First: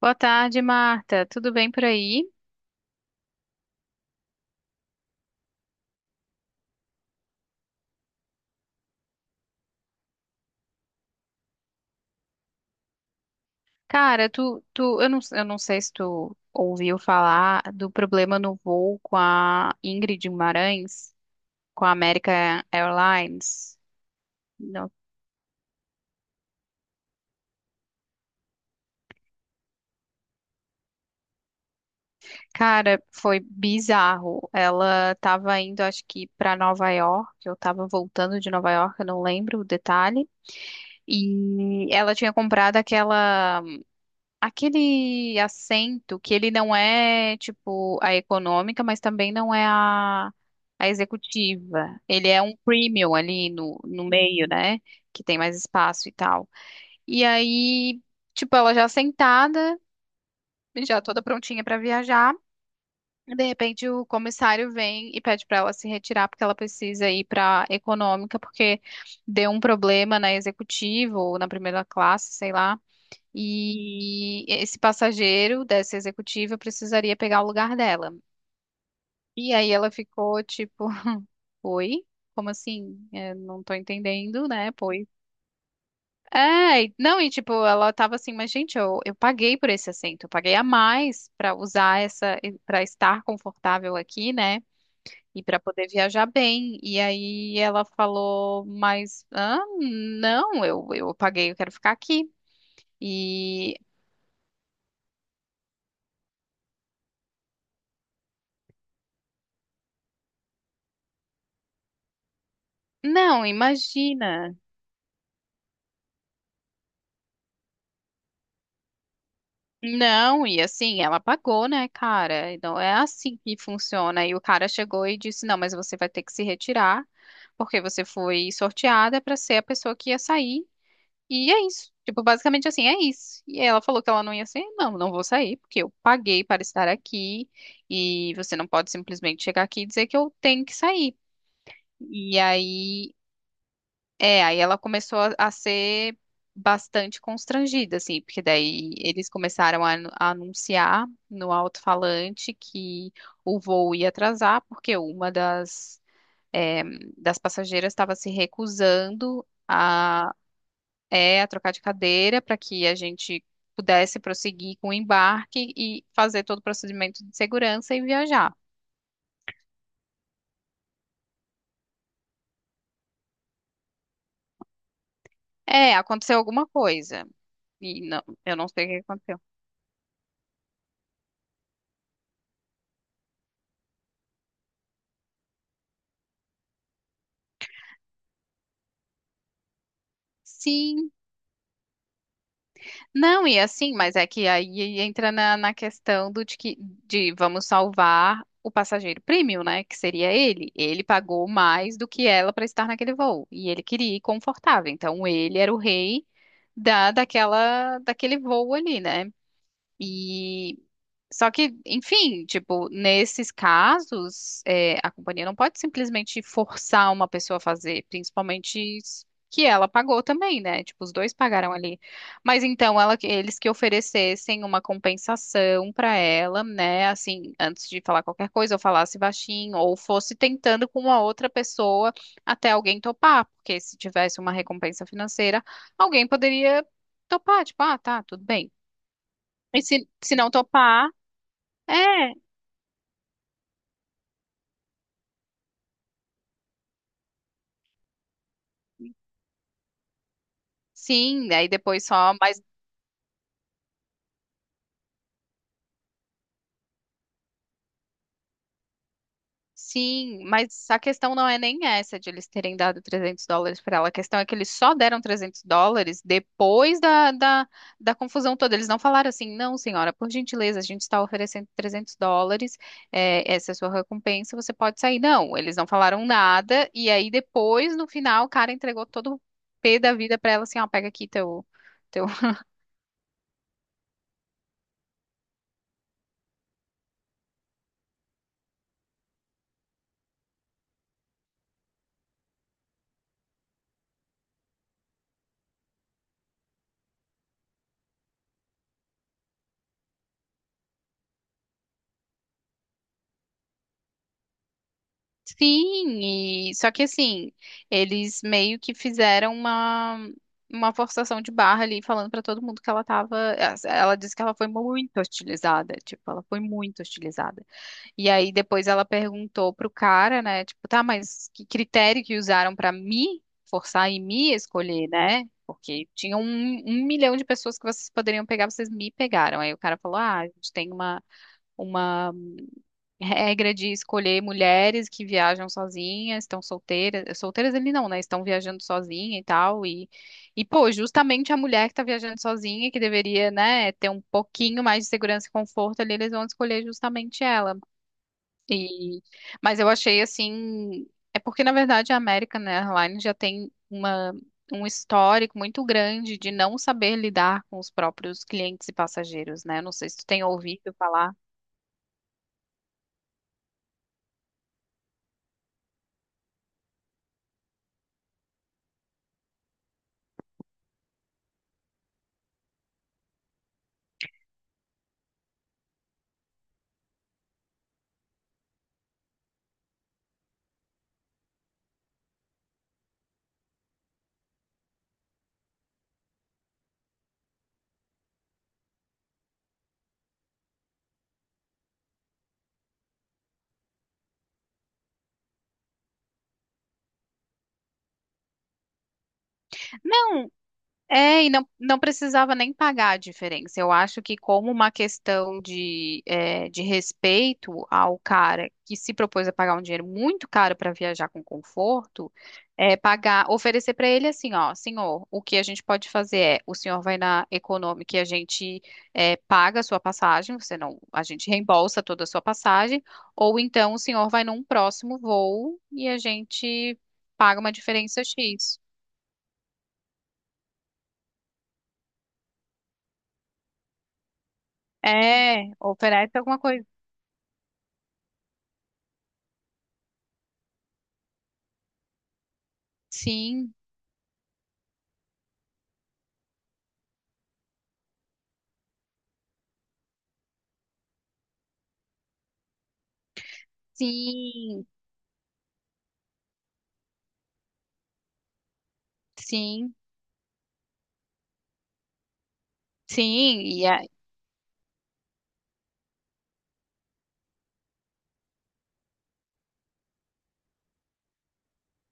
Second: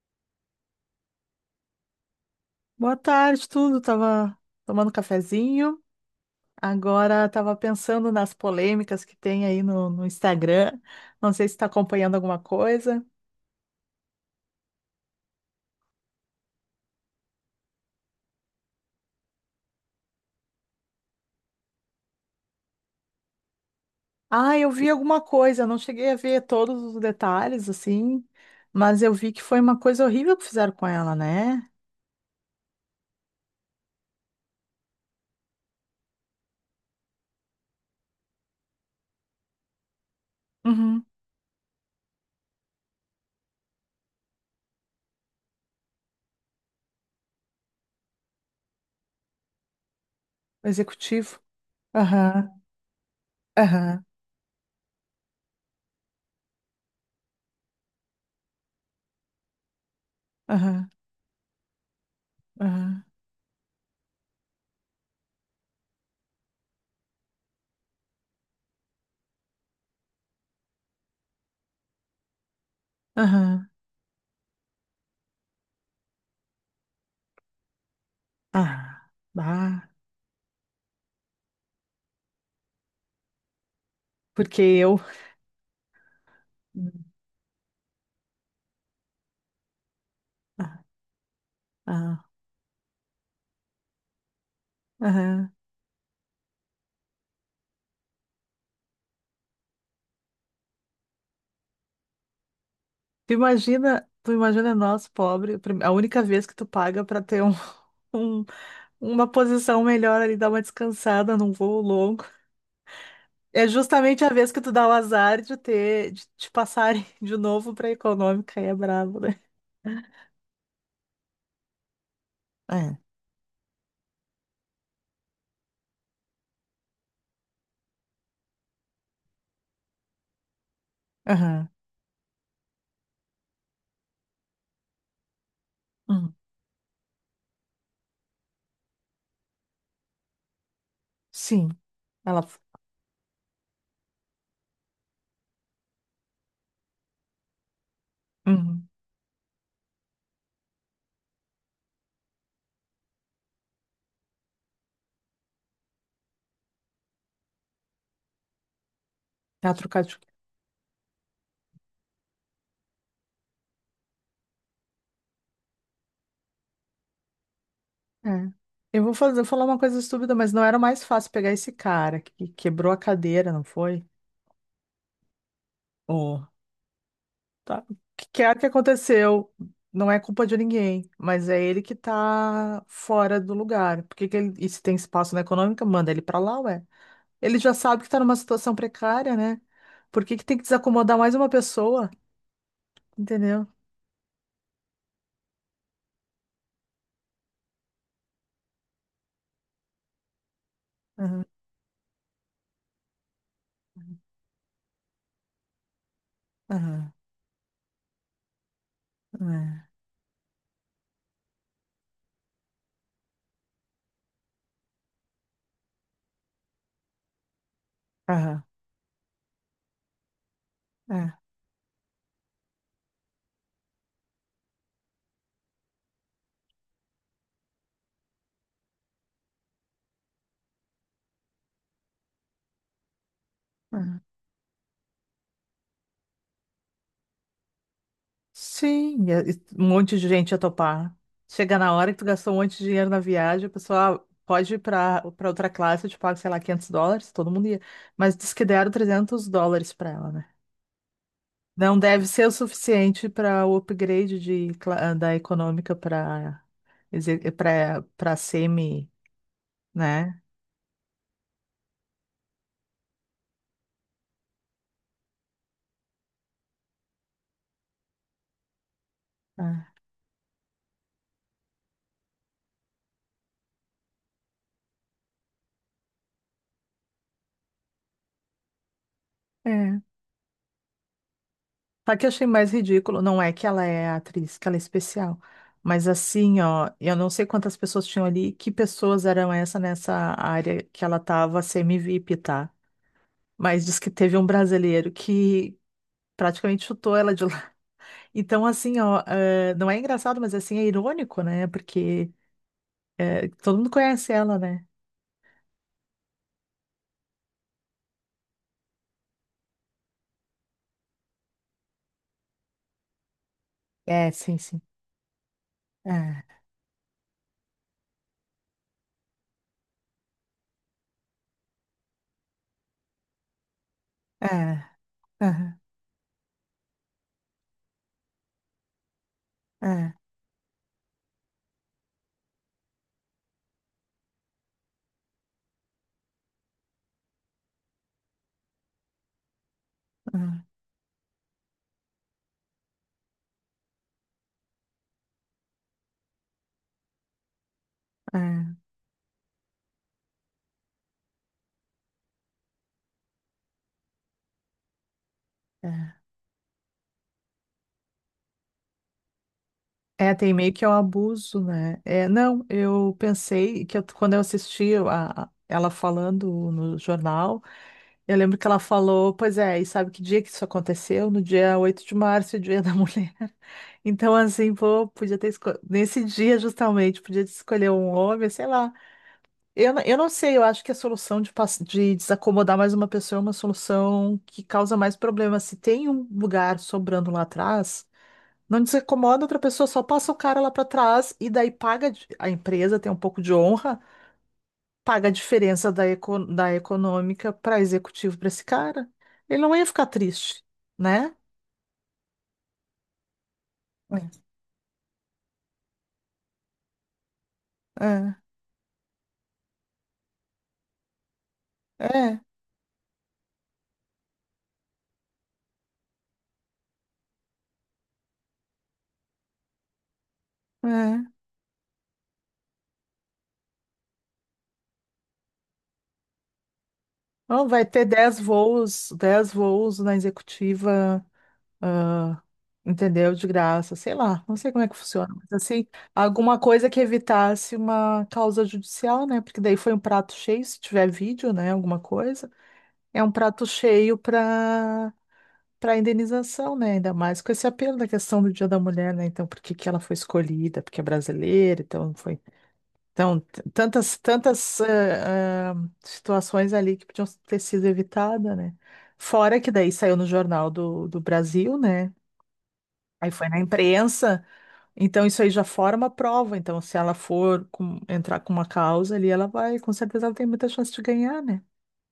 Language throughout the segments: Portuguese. Boa tarde, Marta. Tudo bem por aí? Boa tarde, tudo. Tava tomando cafezinho. Agora tava pensando nas polêmicas que tem aí no Instagram. Não sei se está acompanhando alguma coisa. Cara, tu, tu, eu não sei se tu ouviu falar do problema no voo com a Ingrid Guimarães, com a American Airlines. Ah, eu vi Não. alguma coisa. Não cheguei a ver todos os detalhes, assim, mas eu vi que foi uma coisa horrível que fizeram com ela, né? Cara, foi bizarro. Ela estava indo, acho que para Nova York, eu estava voltando de Nova York, eu não lembro o detalhe. Uhum. E ela tinha comprado aquela Aquele assento que ele não é, tipo, a econômica, mas também não é O a executivo. executiva. Ele é um Aham, premium ali no, aham, no meio, né? Que tem mais espaço e tal. E aí, tipo, ela já sentada, aham, já toda prontinha para viajar. aham, De repente, o comissário vem e pede para ela se retirar porque ela precisa ir para econômica porque deu um problema na executiva ou na primeira classe, sei lá. aham. E esse passageiro dessa executiva precisaria pegar o lugar dela. Ah, E aí bah. ela ficou tipo, oi? Como assim? É, não tô entendendo, Porque né? eu. Pois. É, e- não, e tipo, ela tava assim, mas gente, eu paguei por esse assento, eu paguei a Ah, mais pra usar ah, essa, pra estar confortável aqui, né? E aham. pra poder viajar bem. E aí ela falou, mas, ah, não, eu paguei, eu quero ficar aqui. Tu E imagina, tu imagina nós, pobre, a única vez que tu paga pra ter um, um- uma posição melhor ali, dar uma descansada num voo longo. não, É justamente a vez imagina. que tu dá o azar de te passarem de novo pra econômica, aí é brabo, né? Não, e assim, ela pagou, né, cara? Então é É. assim que funciona. E o cara chegou e disse: não, mas você vai ter que se retirar, porque você foi sorteada para ser a pessoa que ia sair. E é Aham. isso. Tipo, basicamente assim, é isso. E ela falou que ela não ia sair. Não, não vou sair, porque eu Hum. paguei para estar aqui. E você não pode simplesmente chegar aqui e dizer que eu tenho que sair. Sim. E Ela. aí aí ela começou a ser bastante constrangida, assim, porque Uhum. daí eles começaram a anunciar no alto-falante que o voo ia atrasar, porque uma é, das passageiras estava se recusando Ela trocar de. a trocar de cadeira para que a gente pudesse prosseguir com o embarque e fazer todo o procedimento de segurança e É. viajar. Falar uma coisa estúpida, mas não era mais fácil pegar esse cara que quebrou a cadeira, não foi? É, aconteceu alguma coisa. Tá? O E não, que eu quer que não sei o que aconteceu. aconteceu, não é culpa de ninguém, mas é ele que tá fora do lugar. Por que que ele, e se tem espaço na econômica, manda ele pra lá, ué. Ele já sabe que tá numa situação precária, né? Por que que tem que Sim. desacomodar mais uma pessoa? Não, e Entendeu? assim, mas é que aí entra na questão do de que de vamos salvar o passageiro premium, né? Que seria ele. Ele Aham, pagou mais do que ela para estar naquele voo. E ele queria ir confortável. Então ele era o rei da, aham, daquela, daquele voo ali, né? é, E só que, enfim, tipo, nesses casos, é, a companhia não pode simplesmente forçar uma pessoa a fazer, aham, principalmente que ela pagou também, né? Tipo, os é, dois pagaram ali. Mas então eles que oferecessem uma compensação para ela, né? Assim, antes de falar qualquer coisa, ou falasse baixinho, ou fosse tentando com uma outra pessoa até alguém topar, porque se é. tivesse uma recompensa financeira, alguém poderia topar, tipo, ah, tá, tudo bem. Sim, e E um se, monte de se gente não ia topar, topar. Chega na é, hora que tu gastou um monte de dinheiro na viagem, o pessoal "Ah, pode ir para outra classe, eu te pago, sei lá, 500 dólares, todo mundo ia. Mas diz que deram 300 dólares para ela, né? sim, aí Não depois deve só, ser o mas suficiente para o upgrade da econômica para semi, né? sim, mas a questão não é nem essa de eles terem dado US$ 300 para ela, a questão é que eles só deram US$ 300 depois da confusão toda, eles não falaram assim, não, senhora, por gentileza, a gente está oferecendo US$ 300, é, essa é a sua recompensa, você pode sair, não, eles não falaram nada, e aí depois, no final, o cara entregou todo o É. pé É. da vida para ela, assim, ó, pega aqui teu, Sabe que teu. eu achei mais ridículo? Não é que ela é atriz, que ela é especial. Mas assim, ó, eu não sei quantas pessoas tinham ali, que pessoas eram essa nessa área que ela tava semi-VIP, tá? Mas diz que teve um brasileiro que praticamente chutou ela de lá. Então, assim, ó, não é engraçado, mas assim, é irônico, né? Porque todo mundo conhece ela, né? Sim, e só que assim, eles meio que fizeram uma forçação de barra ali, falando pra todo mundo que ela tava, ela É, disse que ela sim, foi sim. muito hostilizada, tipo, É, ela foi muito hostilizada. E aí depois ela perguntou pro cara, né, tipo, tá, mas que critério que usaram pra me forçar e me é, escolher, né? é, Porque tinha um, 1 milhão de pessoas que vocês poderiam pegar, vocês me pegaram. Aí o cara é, falou, ah, a gente tem uma regra de escolher mulheres que viajam sozinhas, estão solteiras, solteiras ele não, né? Estão viajando sozinha e tal, e pô, justamente a mulher que tá viajando sozinha, que deveria, né, ter um pouquinho mais de segurança e conforto ali, eles vão escolher justamente ela. é, é, E, mas eu achei assim, é porque na verdade a American Airlines já tem uma Um histórico muito é. grande de não saber lidar com os próprios clientes e passageiros, né? Não sei se tu É, tem tem meio que é o ouvido falar. abuso, né? É, não, eu pensei que quando eu assisti ela falando no jornal, eu lembro que ela falou, pois é, e sabe que dia que isso aconteceu? No dia 8 de março, Dia da Mulher. Então, assim, pô, podia ter escolhido, nesse dia justamente, podia ter escolher um homem, sei lá. Eu não sei, eu acho que a solução de desacomodar mais uma pessoa é uma solução que causa mais problemas. Se tem um lugar sobrando lá atrás. Não desincomoda outra pessoa, só passa o cara lá pra trás e daí a empresa, tem um pouco de honra, paga a diferença da econômica para executivo para esse cara. Ele não ia ficar Não. triste, né? É, e não, não precisava nem pagar a diferença. Eu acho que, como uma questão de, é, de respeito ao É, cara que se propôs a pagar um dinheiro muito caro para viajar com é, conforto, é. é pagar, oferecer para ele assim: ó, senhor, o que a gente pode fazer é: o senhor vai na Econômica e a gente é, paga a sua passagem, você não, a É. gente reembolsa toda a sua passagem, ou então o senhor vai num próximo voo e a gente paga Não, uma vai ter diferença X. 10 voos na executiva, ah, entendeu? De graça, sei lá, não sei como é que funciona, mas É, assim, oferece alguma alguma coisa. coisa que evitasse uma causa judicial, né? Porque daí foi um prato cheio, se tiver vídeo, né? Alguma coisa. É um prato Sim, cheio para indenização, né? Ainda mais com esse apelo da questão do Dia da Mulher, né? Então, por que que ela foi escolhida? Porque é brasileira, então foi. Então, tantas, tantas sim, eh, ah, situações ali que podiam ter sido evitadas, né? Fora que daí sim, saiu no Jornal do Brasil, né? Aí foi na sim. e a, imprensa, então isso aí já forma prova. Então, se ela for entrar com uma causa ali, ela vai, com certeza ela tem muita chance de ganhar, né?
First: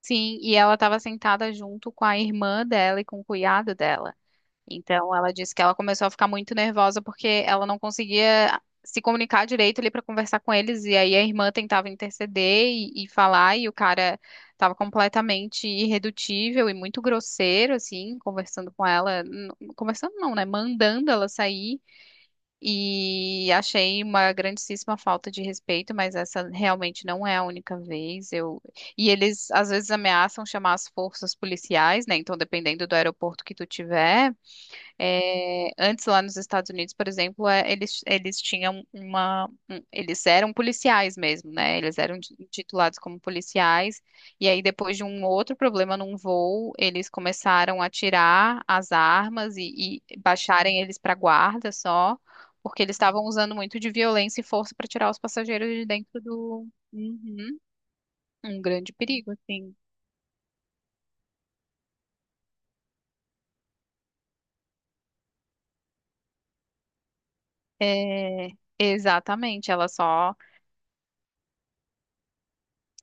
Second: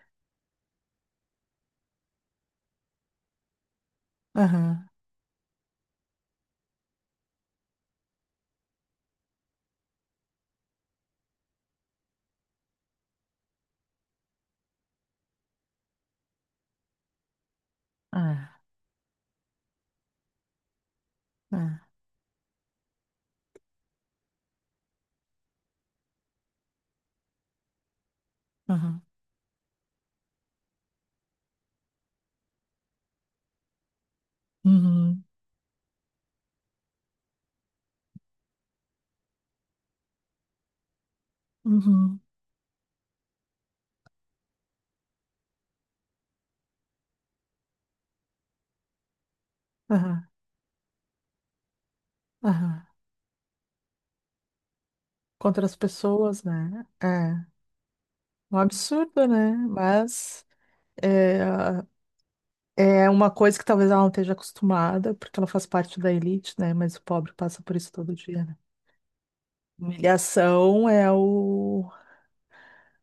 sim, e ela estava sentada junto com a irmã dela e com o cunhado dela. Aham. Então ela disse que ela começou a ficar muito nervosa porque ela não conseguia se comunicar direito ali para conversar com eles e aí a irmã tentava interceder e falar e o cara estava completamente irredutível e muito grosseiro assim, Ah, conversando com ela, n- conversando não, né, mandando ela sair. ah, E achei uma grandíssima falta de respeito, mas essa realmente não é a única vez. Eu... aham. E eles às vezes ameaçam chamar as forças policiais, né? Então, dependendo do aeroporto que tu tiver. Uhum. É, antes lá nos Estados Unidos, por exemplo, é, eles tinham uma, um- eles eram policiais mesmo, né? Eles eram Uhum. ti- titulados como policiais. E aí depois de um outro problema num voo, eles começaram a tirar as armas e Aham. baixarem eles para guarda só, porque Aham. eles estavam usando muito de violência e força para tirar os Contra passageiros as de dentro pessoas, do né? É Uhum. um Um grande absurdo, perigo, né? assim. Mas é, é uma coisa que talvez ela não esteja acostumada, porque ela faz parte da elite, né? Mas o pobre passa por isso todo dia, É, né? exatamente, ela só Humilhação é o.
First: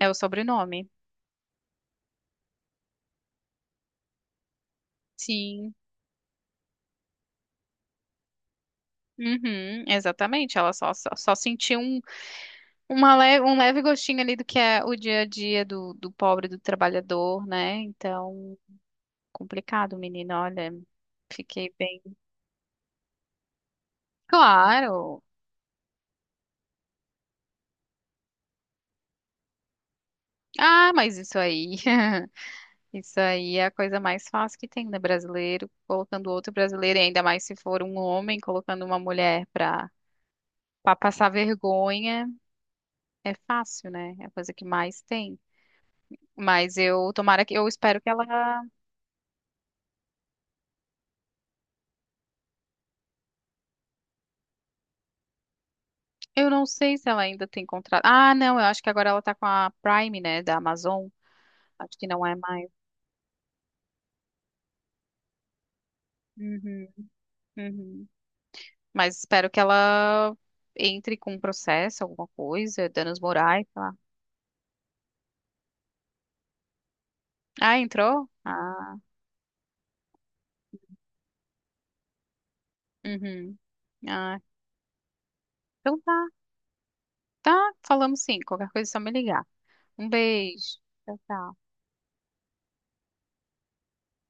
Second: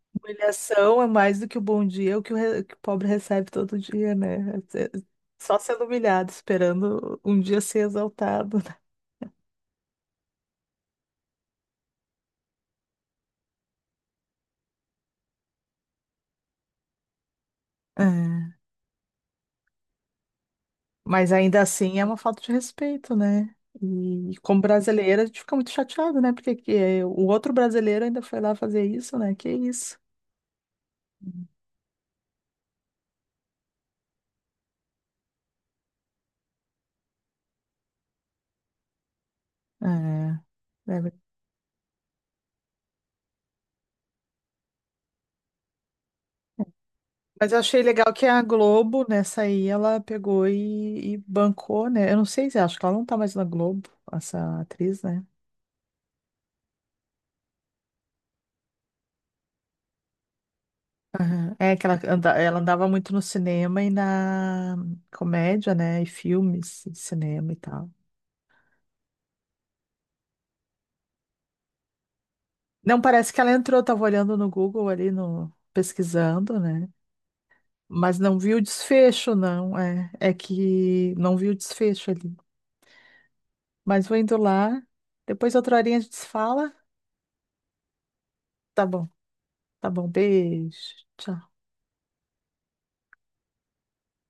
é o sobrenome. Humilhação é mais do que o bom dia, é o que que o pobre recebe todo dia, né? É. Só Sim. sendo humilhado, esperando um dia ser exaltado, né? Uhum, exatamente, ela só, só, só sentiu um, uma le- um leve gostinho ali do que é o dia a dia do pobre, do trabalhador, né? É. Então, complicado, menino, olha, Mas ainda fiquei assim bem. é uma falta de respeito, né? E como brasileira, Claro! a gente fica muito chateado, né? Porque que, o outro brasileiro ainda foi lá fazer isso, né? Que isso. Ah, mas isso aí, isso aí é a coisa mais fácil que tem, né? Brasileiro colocando outro brasileiro, e ainda mais se for um homem colocando uma mulher pra, É, pra é. passar vergonha, é fácil, né? É a coisa que mais tem. Mas eu, tomara Mas que, eu eu achei espero que legal que a ela. Globo, nessa aí, ela pegou e bancou, né? Eu não sei se acho que ela não tá mais na Globo, essa atriz, né? Eu não sei se ela ainda tem contrato. Ah, não, eu acho que agora ela tá com a Prime, né, da Amazon. Aham. É que Acho que não é ela mais. andava muito no cinema e na comédia, né? E filmes, Uhum, e cinema e tal. uhum. Mas espero que ela entre com um processo, alguma coisa, Não, danos parece que ela morais, entrou, sei lá. tava olhando no Google ali, no, pesquisando, né? Ah, Mas entrou? não vi o Ah, desfecho, não. É, é que não vi o desfecho ali. uhum. Mas vou indo Ah, lá. Depois outra horinha então a gente se tá. fala. Tá, falamos sim. Qualquer Tá coisa é só bom, me ligar. tá bom. Um Beijo. beijo. Tchau, Tchau. tchau.